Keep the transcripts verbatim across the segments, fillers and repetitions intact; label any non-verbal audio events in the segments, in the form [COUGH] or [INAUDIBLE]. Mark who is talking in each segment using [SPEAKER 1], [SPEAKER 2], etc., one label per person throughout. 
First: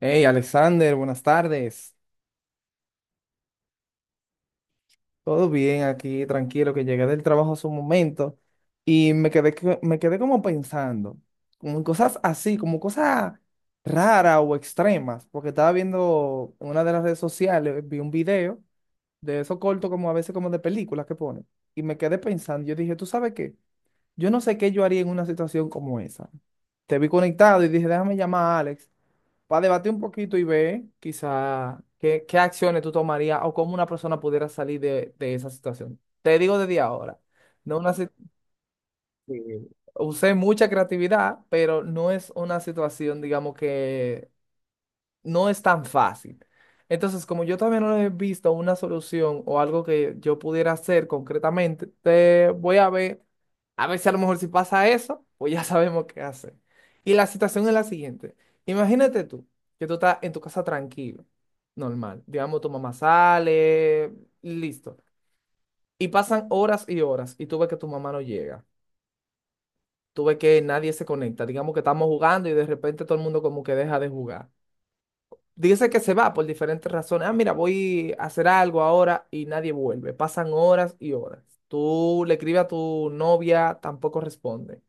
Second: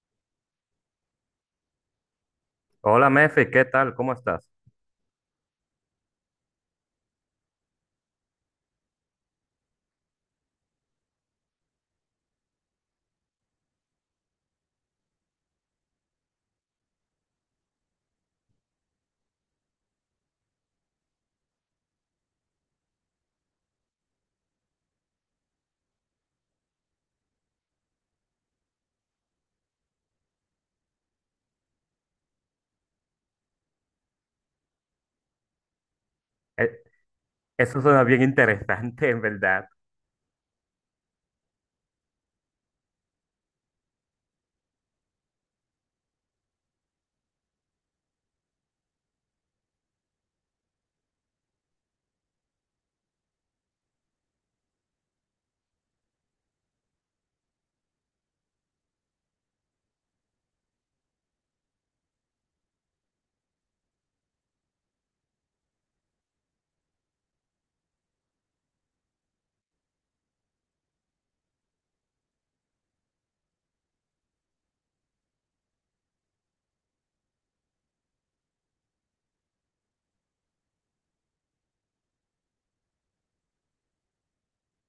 [SPEAKER 1] Hey, Alexander, buenas tardes.
[SPEAKER 2] Hola, Mefi, ¿qué tal? ¿Cómo estás?
[SPEAKER 1] Todo bien aquí, tranquilo, que llegué del trabajo hace un momento y me quedé, que- me quedé como pensando, como en cosas así, como cosas raras o extremas, porque estaba viendo en una de las redes sociales, vi un video de eso corto como a veces como de películas que ponen y me quedé pensando, yo dije, ¿tú sabes qué? Yo no sé qué yo haría en una situación como esa. Te vi conectado y dije, déjame llamar a Alex para debatir un poquito y ver quizá qué, qué acciones tú tomarías o cómo una persona pudiera salir de, de esa situación. Te digo
[SPEAKER 2] Eh,
[SPEAKER 1] desde ahora, no
[SPEAKER 2] Eso
[SPEAKER 1] una,
[SPEAKER 2] suena
[SPEAKER 1] si-
[SPEAKER 2] bien interesante, en
[SPEAKER 1] eh,
[SPEAKER 2] verdad. [LAUGHS]
[SPEAKER 1] usé mucha creatividad, pero no es una situación, digamos, que no es tan fácil. Entonces, como yo todavía no he visto una solución o algo que yo pudiera hacer concretamente, te voy a ver. A ver si a lo mejor si pasa eso, pues ya sabemos qué hacer. Y la situación es la siguiente. Imagínate tú, que tú estás en tu casa tranquilo, normal. Digamos, tu mamá sale, listo. Y pasan horas y horas y tú ves que tu mamá no llega. Tú ves que nadie se conecta. Digamos que estamos jugando y de repente todo el mundo como que deja de jugar. Dice que se va por diferentes razones. Ah, mira, voy a hacer algo ahora y nadie vuelve. Pasan horas y horas. Tú le escribes a tu novia, tampoco responde.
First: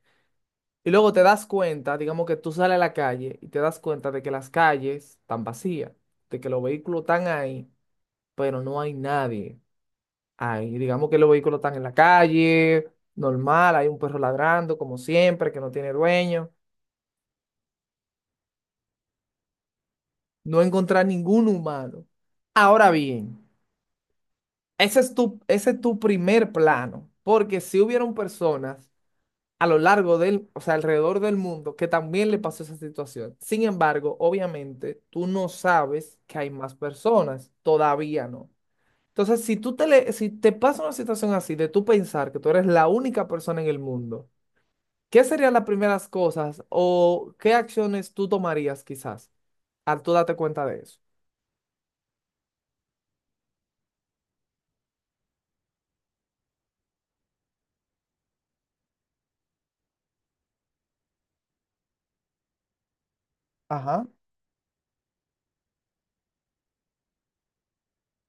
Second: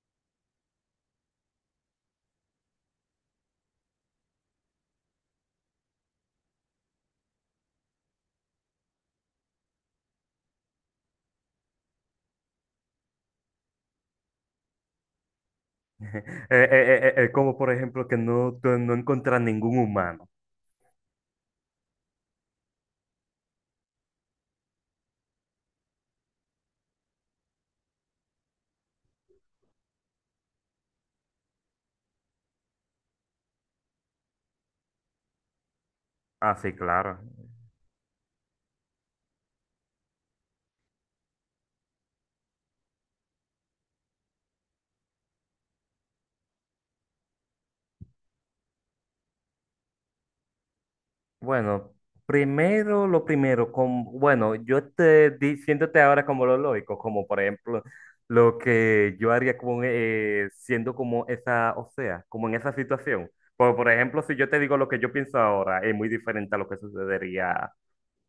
[SPEAKER 1] Y luego te das cuenta, digamos que tú sales a la calle y te das cuenta de que las calles están vacías, de que los vehículos están ahí, pero no hay nadie ahí. Digamos que los vehículos están en la calle, normal, hay un perro ladrando, como siempre, que no tiene
[SPEAKER 2] Eh,
[SPEAKER 1] dueño.
[SPEAKER 2] eh, eh, eh, como por ejemplo que no, tú no encuentras ningún humano.
[SPEAKER 1] No encontrar ningún humano. Ahora bien, ese es tu, ese es tu primer plano, porque si hubieron personas a lo largo del, o sea, alrededor del mundo, que también le pasó esa situación. Sin embargo, obviamente, tú no sabes que hay
[SPEAKER 2] Ah, sí,
[SPEAKER 1] más
[SPEAKER 2] claro.
[SPEAKER 1] personas, todavía no. Entonces, si tú te le- si te pasa una situación así de tú pensar que tú eres la única persona en el mundo, ¿qué serían las primeras cosas o qué acciones tú tomarías quizás al tú darte cuenta de eso?
[SPEAKER 2] Bueno, primero lo primero, con, bueno, yo te diciéndote ahora como lo lógico, como por ejemplo lo que yo haría con, eh, siendo como esa, o sea, como en esa situación. Por, por
[SPEAKER 1] Ajá,
[SPEAKER 2] ejemplo, si yo te digo lo que yo pienso ahora, es muy diferente a lo que sucedería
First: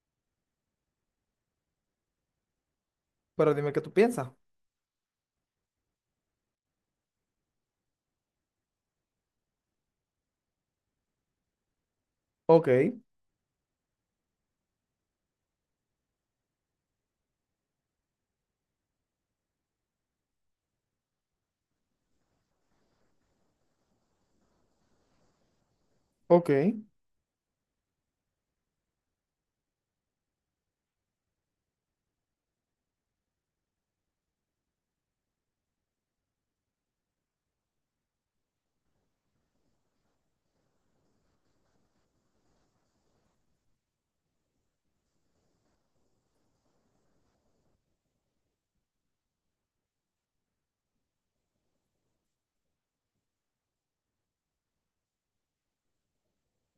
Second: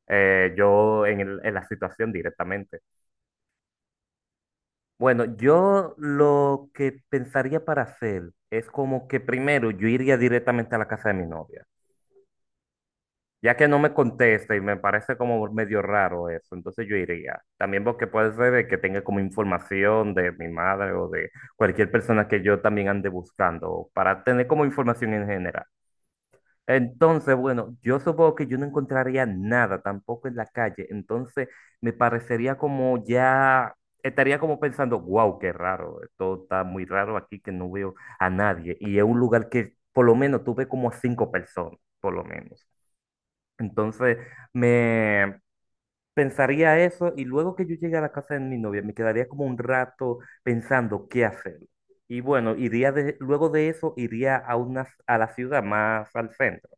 [SPEAKER 2] eh, yo en el- en la situación directamente.
[SPEAKER 1] pero dime qué tú piensas.
[SPEAKER 2] Bueno, yo lo que pensaría para hacer es como que primero yo iría directamente a la casa de mi novia,
[SPEAKER 1] Ok,
[SPEAKER 2] ya que no me contesta y me parece como medio raro eso, entonces yo iría. También porque puede ser de que tenga como información de mi madre o de cualquier persona que yo también ande buscando, para tener como información en general.
[SPEAKER 1] ok.
[SPEAKER 2] Entonces, bueno, yo supongo que yo no encontraría nada tampoco en la calle. Entonces, me parecería como ya, estaría como pensando, wow, qué raro, esto está muy raro aquí que no veo a nadie. Y es un lugar que por lo menos tuve como a cinco personas, por lo menos. Entonces, me pensaría eso y luego que yo llegue a la casa de mi novia, me quedaría como un rato pensando qué hacer. Y bueno, iría de- luego de eso, iría a, una, a la ciudad más al centro,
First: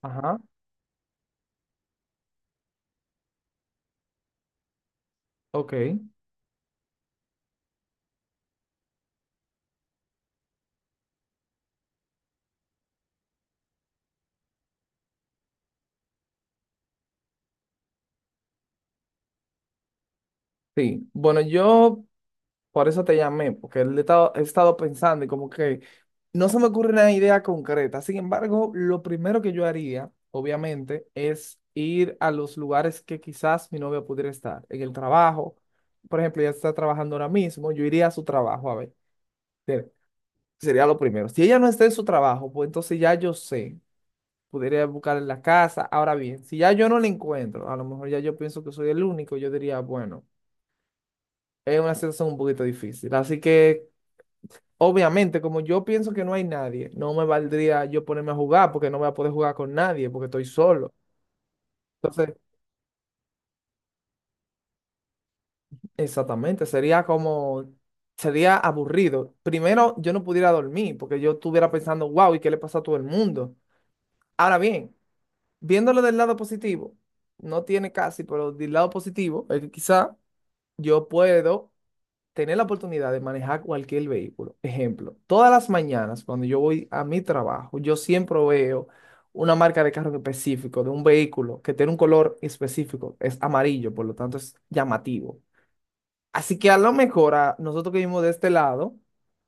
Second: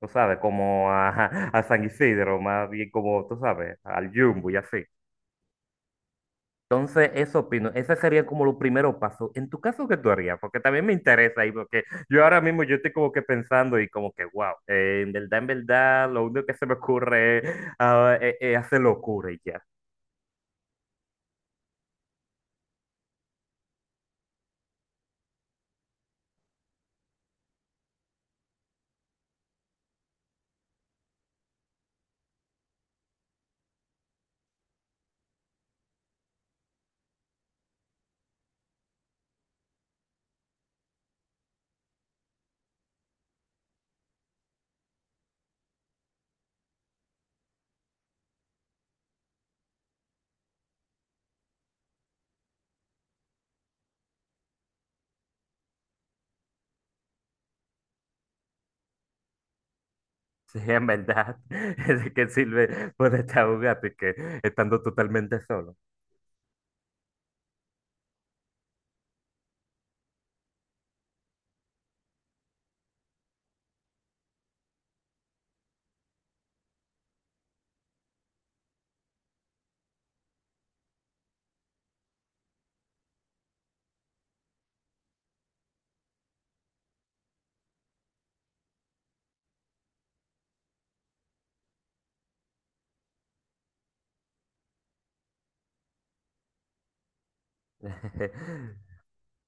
[SPEAKER 2] tú
[SPEAKER 1] Ajá,
[SPEAKER 2] sabes, como a, [LAUGHS] a San Isidro, más bien como, tú sabes, al Jumbo y así.
[SPEAKER 1] ok.
[SPEAKER 2] Entonces, eso opino, ese sería como los primeros pasos. En tu caso, ¿qué tú harías? Porque también me interesa ahí, porque yo ahora mismo yo estoy como que pensando y como que, wow, eh, en verdad, en verdad, lo único que se me ocurre es, ah, eh, eh, hacer locura y ya. [LAUGHS]
[SPEAKER 1] Sí, bueno, yo por eso te llamé, porque él he estado, he estado pensando y como que no se me ocurre una idea concreta. Sin embargo, lo primero que yo haría, obviamente, es ir a los lugares que quizás mi novia pudiera estar. En el trabajo, por ejemplo, ella está trabajando ahora mismo, yo iría a su trabajo a ver. Ser- Sería lo primero. Si ella no está en su trabajo, pues entonces ya yo sé, podría buscar en la casa. Ahora bien, si ya yo no la encuentro, a lo mejor ya yo pienso que soy el único, yo diría, bueno. Es una situación un poquito difícil. Así que, obviamente, como yo pienso que no hay nadie, no me valdría yo ponerme a jugar porque no voy a poder jugar con nadie porque estoy
[SPEAKER 2] Sí, en
[SPEAKER 1] solo.
[SPEAKER 2] verdad, [LAUGHS] es que
[SPEAKER 1] Entonces,
[SPEAKER 2] sirve poner a un gato y que estando totalmente solo.
[SPEAKER 1] exactamente, sería como, sería aburrido. Primero, yo no pudiera dormir porque yo estuviera pensando, wow, ¿y qué le pasa a todo el mundo? Ahora bien, viéndolo del lado positivo, no tiene casi, pero del lado positivo es que quizá yo puedo tener la oportunidad de manejar cualquier vehículo. Ejemplo, todas las mañanas cuando yo voy a mi trabajo, yo siempre veo una marca de carro en específico, de un vehículo que tiene un color específico, es amarillo, por lo tanto es llamativo. Así que a lo mejor a nosotros que vivimos de este
[SPEAKER 2] [LAUGHS]
[SPEAKER 1] lado,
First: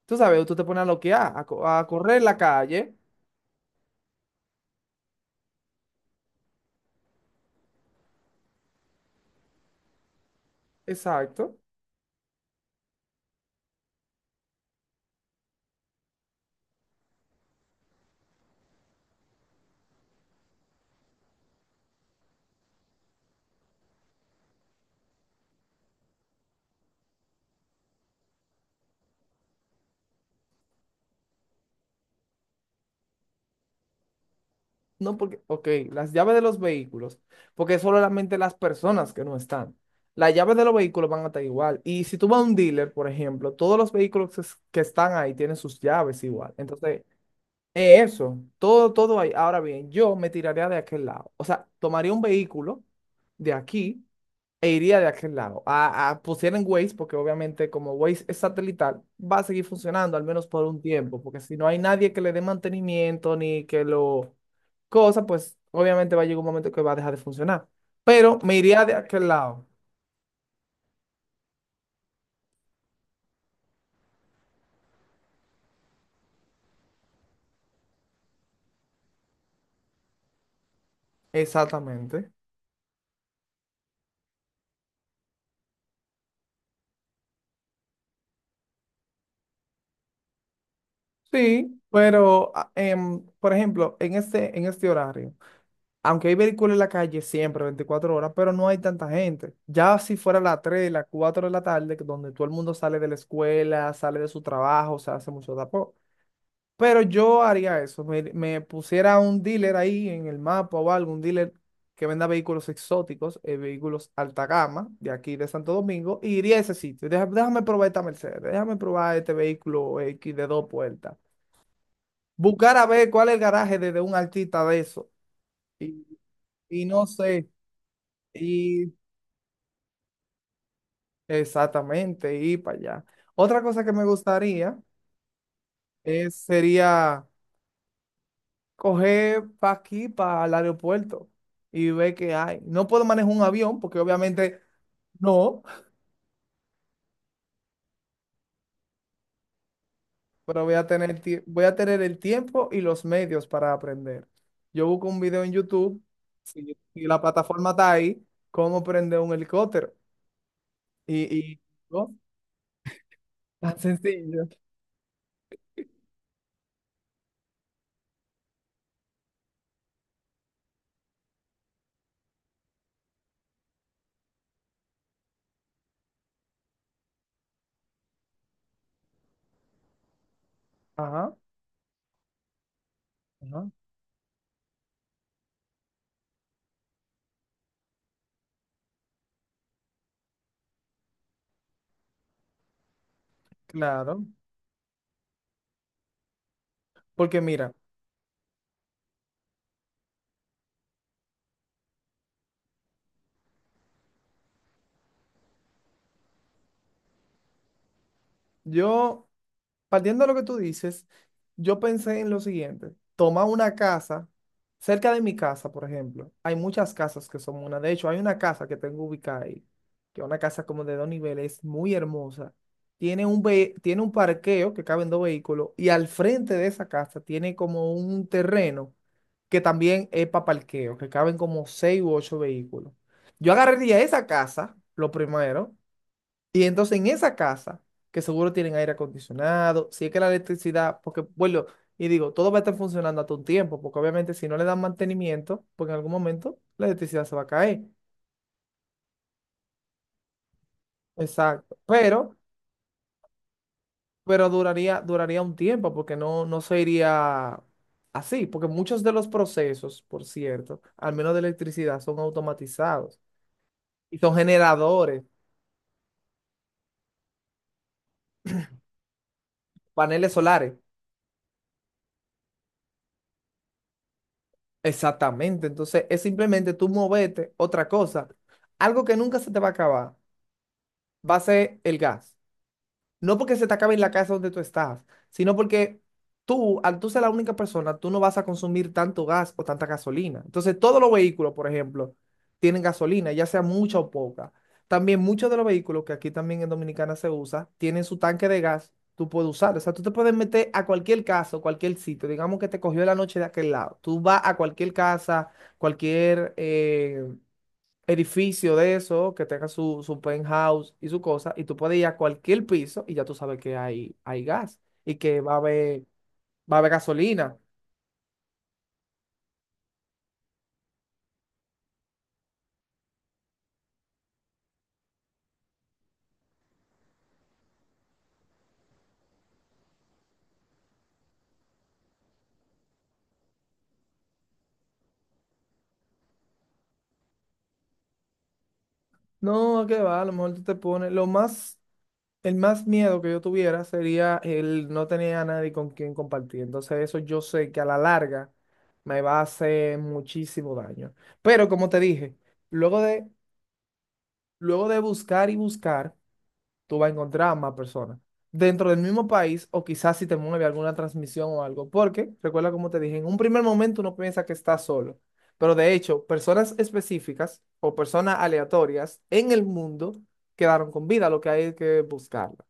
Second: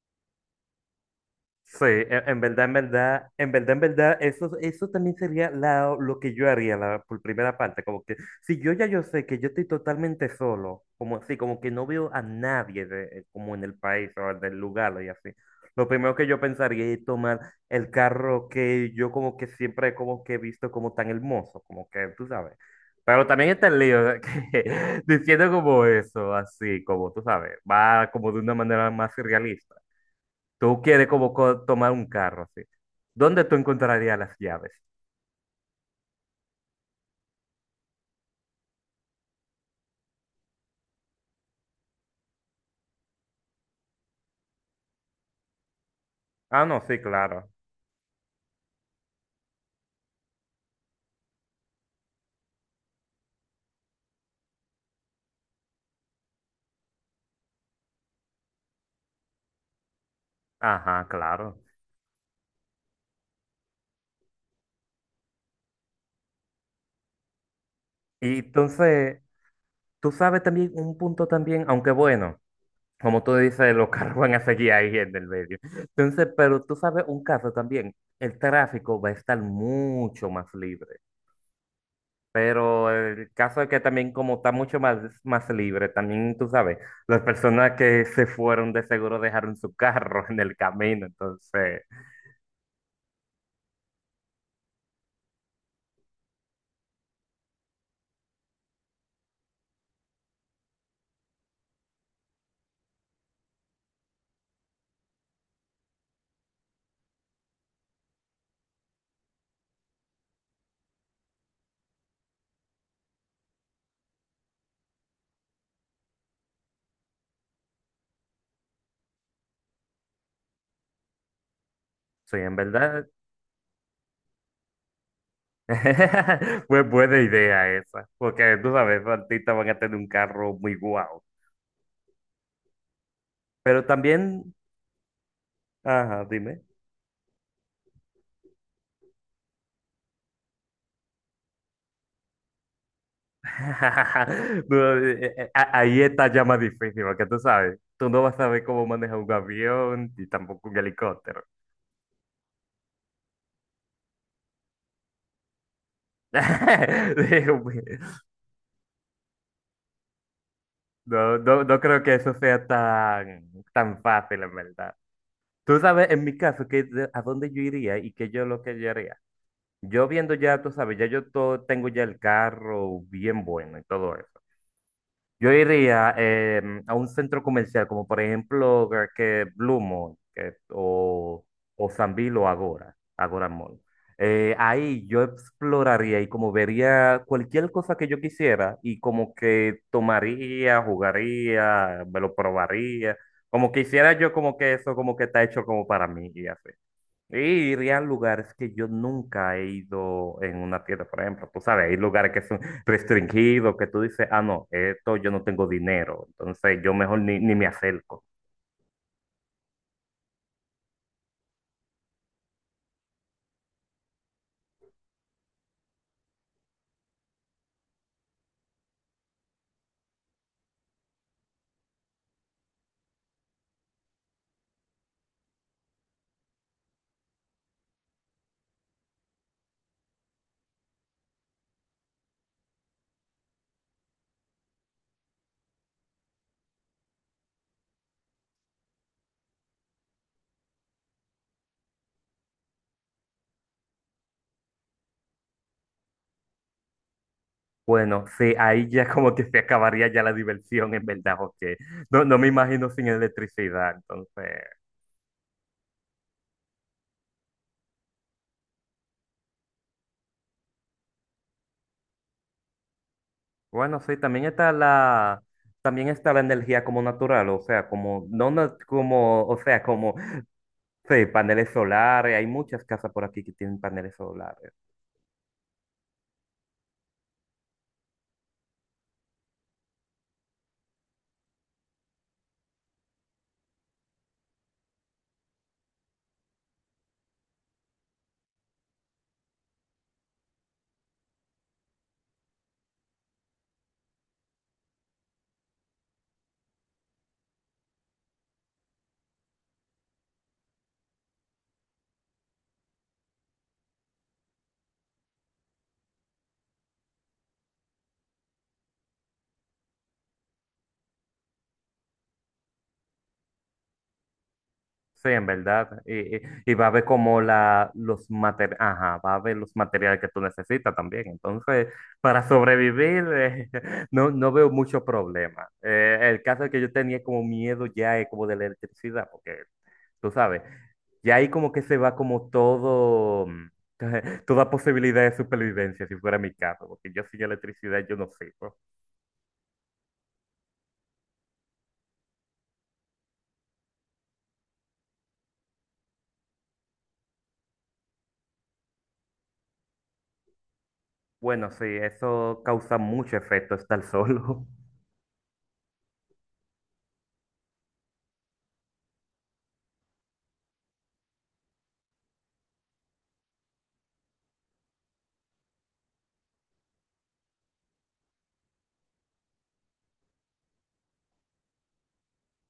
[SPEAKER 1] tú sabes, tú te pones a loquear, a, co- a
[SPEAKER 2] Sí,
[SPEAKER 1] correr en
[SPEAKER 2] en,
[SPEAKER 1] la
[SPEAKER 2] en verdad, en
[SPEAKER 1] calle,
[SPEAKER 2] verdad, en verdad, en verdad, eso, eso también sería la- lo que yo haría la, por primera parte, como que si yo ya yo sé que yo estoy totalmente solo, como así,
[SPEAKER 1] exacto.
[SPEAKER 2] como que no veo a nadie de- como en el país o del lugar y así, lo primero que yo pensaría es tomar el carro que yo como que siempre como que he visto como tan hermoso, como que tú sabes, pero también está el lío de que, [LAUGHS] diciendo como eso, así, como tú sabes, va como de una manera más realista. Tú quieres como co- tomar un carro, así. ¿Dónde tú encontrarías las llaves?
[SPEAKER 1] No, porque, ok, las llaves de los vehículos, porque es solamente las personas que no están. Las llaves de los vehículos van a estar igual. Y si tú vas a un dealer, por ejemplo, todos los vehículos que es- que están ahí tienen sus llaves igual.
[SPEAKER 2] Ah, no, sí,
[SPEAKER 1] Entonces,
[SPEAKER 2] claro.
[SPEAKER 1] es eso, todo, todo ahí. Ahora bien, yo me tiraría de aquel lado. O sea, tomaría un vehículo de aquí e iría de aquel lado. A, a pusieran Waze, porque obviamente como Waze es satelital, va a seguir funcionando al menos por un
[SPEAKER 2] Ajá,
[SPEAKER 1] tiempo, porque si
[SPEAKER 2] claro.
[SPEAKER 1] no hay nadie que le dé mantenimiento ni que lo cosa, pues obviamente va a llegar un momento que va a dejar de funcionar. Pero
[SPEAKER 2] Y
[SPEAKER 1] me iría de
[SPEAKER 2] entonces,
[SPEAKER 1] aquel lado.
[SPEAKER 2] tú sabes también un punto también, aunque bueno, como tú dices, los [LAUGHS] carros van a seguir ahí en el medio. Entonces, pero tú sabes un caso también, el tráfico va a estar mucho más libre.
[SPEAKER 1] Exactamente.
[SPEAKER 2] Pero el caso es que también como está mucho más, más libre, también tú sabes, las personas que se fueron de seguro dejaron su carro [LAUGHS] en el camino.
[SPEAKER 1] Sí,
[SPEAKER 2] Entonces,
[SPEAKER 1] pero ah, em, por ejemplo, en este, en este horario, aunque hay vehículos en la calle siempre, veinticuatro horas, pero no hay tanta gente. Ya si fuera las tres, las cuatro de la tarde, que donde todo el mundo sale de la escuela, sale de su trabajo, se hace mucho tapón. Pero yo haría eso, me, me pusiera un dealer ahí en el mapa o algo, un dealer que venda vehículos exóticos, eh, vehículos alta gama de aquí de Santo Domingo, y iría a ese sitio. Deja- déjame probar esta Mercedes, déjame probar este vehículo X de dos puertas.
[SPEAKER 2] sí, en
[SPEAKER 1] Buscar a
[SPEAKER 2] verdad.
[SPEAKER 1] ver cuál es el garaje de, de un artista de eso. Y,
[SPEAKER 2] [LAUGHS]
[SPEAKER 1] y
[SPEAKER 2] Pues
[SPEAKER 1] no
[SPEAKER 2] buena
[SPEAKER 1] sé.
[SPEAKER 2] idea esa, porque tú
[SPEAKER 1] Y
[SPEAKER 2] sabes, los artistas van a tener un carro muy guau.
[SPEAKER 1] exactamente, y para allá. Otra cosa
[SPEAKER 2] Pero
[SPEAKER 1] que me
[SPEAKER 2] también,
[SPEAKER 1] gustaría
[SPEAKER 2] ajá,
[SPEAKER 1] es,
[SPEAKER 2] dime.
[SPEAKER 1] sería coger para aquí, para el aeropuerto, y ver qué hay. No puedo manejar un avión, porque obviamente
[SPEAKER 2] [LAUGHS] No, eh, eh,
[SPEAKER 1] no,
[SPEAKER 2] a- Ahí está ya más difícil, porque tú sabes, tú no vas a saber cómo manejar un avión y
[SPEAKER 1] pero
[SPEAKER 2] tampoco
[SPEAKER 1] voy
[SPEAKER 2] un
[SPEAKER 1] a tener, tie-
[SPEAKER 2] helicóptero.
[SPEAKER 1] voy a tener el tiempo y los medios para aprender. Yo busco un video en YouTube,
[SPEAKER 2] [LAUGHS]
[SPEAKER 1] si, si la
[SPEAKER 2] Digo,
[SPEAKER 1] plataforma está
[SPEAKER 2] pues,
[SPEAKER 1] ahí, cómo prender un helicóptero. Y,
[SPEAKER 2] no,
[SPEAKER 1] y
[SPEAKER 2] no, no
[SPEAKER 1] [LAUGHS]
[SPEAKER 2] creo
[SPEAKER 1] ¿no?
[SPEAKER 2] que eso sea tan,
[SPEAKER 1] Tan
[SPEAKER 2] tan fácil,
[SPEAKER 1] sencillo.
[SPEAKER 2] en verdad. Tú sabes, en mi caso, que, de- a dónde yo iría y qué yo lo que yo haría. Yo viendo ya, tú sabes, ya yo todo, tengo ya el carro bien bueno y todo eso. Yo iría em, a un centro comercial como por ejemplo que que Blue Mall que-
[SPEAKER 1] Ajá,
[SPEAKER 2] o, o Sambil o Agora, Agora
[SPEAKER 1] ajá,
[SPEAKER 2] Mall. Eh, ahí yo exploraría y como vería cualquier cosa que yo quisiera y como que tomaría, jugaría, me lo probaría, como quisiera
[SPEAKER 1] claro.
[SPEAKER 2] yo como que eso como que está hecho como para mí y así. Y
[SPEAKER 1] Porque mira,
[SPEAKER 2] ir a lugares que yo nunca he ido en una tienda, por ejemplo, tú sabes, hay lugares que son restringidos, que tú dices, ah, no, esto yo no tengo dinero, entonces yo mejor ni, ni me acerco.
[SPEAKER 1] yo. Partiendo de lo que tú dices, yo pensé en lo siguiente. Toma una casa, cerca de mi casa, por ejemplo. Hay muchas casas que son una. De hecho, hay una casa que tengo ubicada ahí, que es una casa como de dos niveles, muy hermosa. Tiene un, ve- tiene un parqueo que caben dos vehículos y al frente de esa casa tiene como un terreno que también es para parqueo, que caben como seis u ocho vehículos. Yo agarraría esa casa, lo primero, y entonces en esa casa, que seguro tienen aire acondicionado, si es que la electricidad, porque bueno, y digo, todo va a estar funcionando hasta un tiempo, porque obviamente si no le dan mantenimiento, porque en algún momento la electricidad se va a caer.
[SPEAKER 2] Bueno, sí, ahí ya [LAUGHS] como que se acabaría ya la diversión, en verdad,
[SPEAKER 1] Exacto.
[SPEAKER 2] porque no,
[SPEAKER 1] Pero,
[SPEAKER 2] no me imagino sin electricidad,
[SPEAKER 1] pero
[SPEAKER 2] entonces,
[SPEAKER 1] duraría, duraría un tiempo, porque no, no se iría así, porque muchos de los procesos, por cierto, al menos de electricidad, son automatizados
[SPEAKER 2] bueno, sí,
[SPEAKER 1] y son
[SPEAKER 2] también está
[SPEAKER 1] generadores,
[SPEAKER 2] la, también está la energía como natural, o sea, como, no, na- como, o sea, como,
[SPEAKER 1] paneles solares.
[SPEAKER 2] sí, paneles solares, hay muchas casas por aquí que tienen paneles solares.
[SPEAKER 1] Exactamente, entonces es simplemente tú moverte, otra cosa. Algo que nunca se te va a acabar va a ser el gas. No porque se te acabe en la casa donde tú estás, sino porque tú, al tú ser la única persona, tú no vas a consumir tanto gas o tanta gasolina. Entonces, todos los vehículos, por ejemplo, tienen gasolina, ya sea mucha o poca. También muchos de los vehículos que aquí también en Dominicana se usa, tienen su tanque de gas, tú puedes usar. O sea, tú te puedes meter a cualquier casa, o cualquier sitio. Digamos que te cogió la noche de aquel lado. Tú vas a cualquier casa, cualquier eh, edificio de eso, que tenga su, su penthouse y su cosa, y tú puedes ir a cualquier piso y ya tú sabes que hay, hay gas y
[SPEAKER 2] Sí,
[SPEAKER 1] que
[SPEAKER 2] en
[SPEAKER 1] va a haber,
[SPEAKER 2] verdad. Y, y- y
[SPEAKER 1] va a
[SPEAKER 2] va a
[SPEAKER 1] haber
[SPEAKER 2] ver como
[SPEAKER 1] gasolina.
[SPEAKER 2] la, los materiales, ajá, va a ver los materiales que tú necesitas también. Entonces, para sobrevivir, eh, [LAUGHS] no, no veo mucho problema. Eh, el caso es que yo tenía como miedo ya eh, como de la electricidad, porque tú sabes, ya ahí como que se va como todo, mm, [LAUGHS] toda posibilidad de supervivencia, si fuera mi caso, porque yo sin electricidad yo no sirvo.
[SPEAKER 1] No, que va, a lo mejor tú te pones, lo más, el más miedo que yo tuviera sería el no tener a nadie con quien compartir. Entonces eso yo sé que a la larga me va a hacer muchísimo daño. Pero
[SPEAKER 2] Bueno, sí,
[SPEAKER 1] como te dije,
[SPEAKER 2] eso causa
[SPEAKER 1] luego de,
[SPEAKER 2] mucho efecto estar solo. [LAUGHS]
[SPEAKER 1] luego de buscar y buscar, tú vas a encontrar a más personas. Dentro del mismo país, o quizás si te mueve alguna transmisión o algo, porque recuerda como te dije, en un primer momento uno piensa que está solo, pero de hecho, personas específicas o personas aleatorias en el mundo quedaron con vida, lo que hay que buscarla.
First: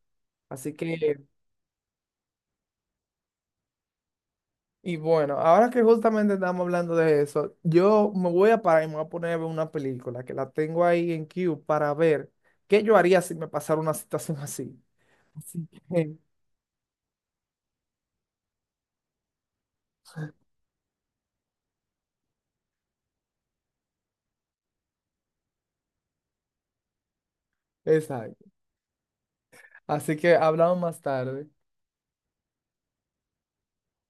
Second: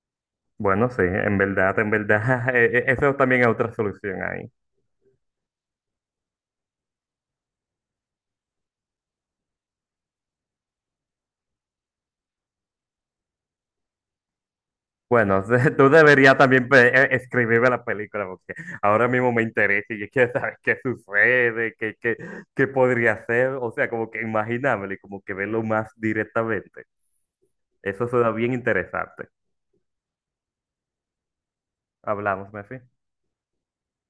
[SPEAKER 1] Así
[SPEAKER 2] Bueno, sí,
[SPEAKER 1] que,
[SPEAKER 2] en verdad, en verdad, [LAUGHS] eh, eh, eso también es otra solución ahí.
[SPEAKER 1] y bueno, ahora que justamente estamos hablando de eso, yo me voy a parar y me voy a poner a ver una película que la tengo ahí en queue para ver qué yo haría si me pasara una situación [LAUGHS] así.
[SPEAKER 2] Bueno,
[SPEAKER 1] Así
[SPEAKER 2] [LAUGHS] tú
[SPEAKER 1] que,
[SPEAKER 2] deberías también pe- eh, escribirme la película porque ahora mismo me interesa y yo quiero saber qué sucede, qué, qué, qué podría hacer, o sea, como que imaginármelo y como que verlo más directamente.
[SPEAKER 1] [LAUGHS]
[SPEAKER 2] Eso
[SPEAKER 1] esa
[SPEAKER 2] suena
[SPEAKER 1] es.
[SPEAKER 2] bien interesante.
[SPEAKER 1] Así que hablamos más tarde.
[SPEAKER 2] Hablamos, Mefi.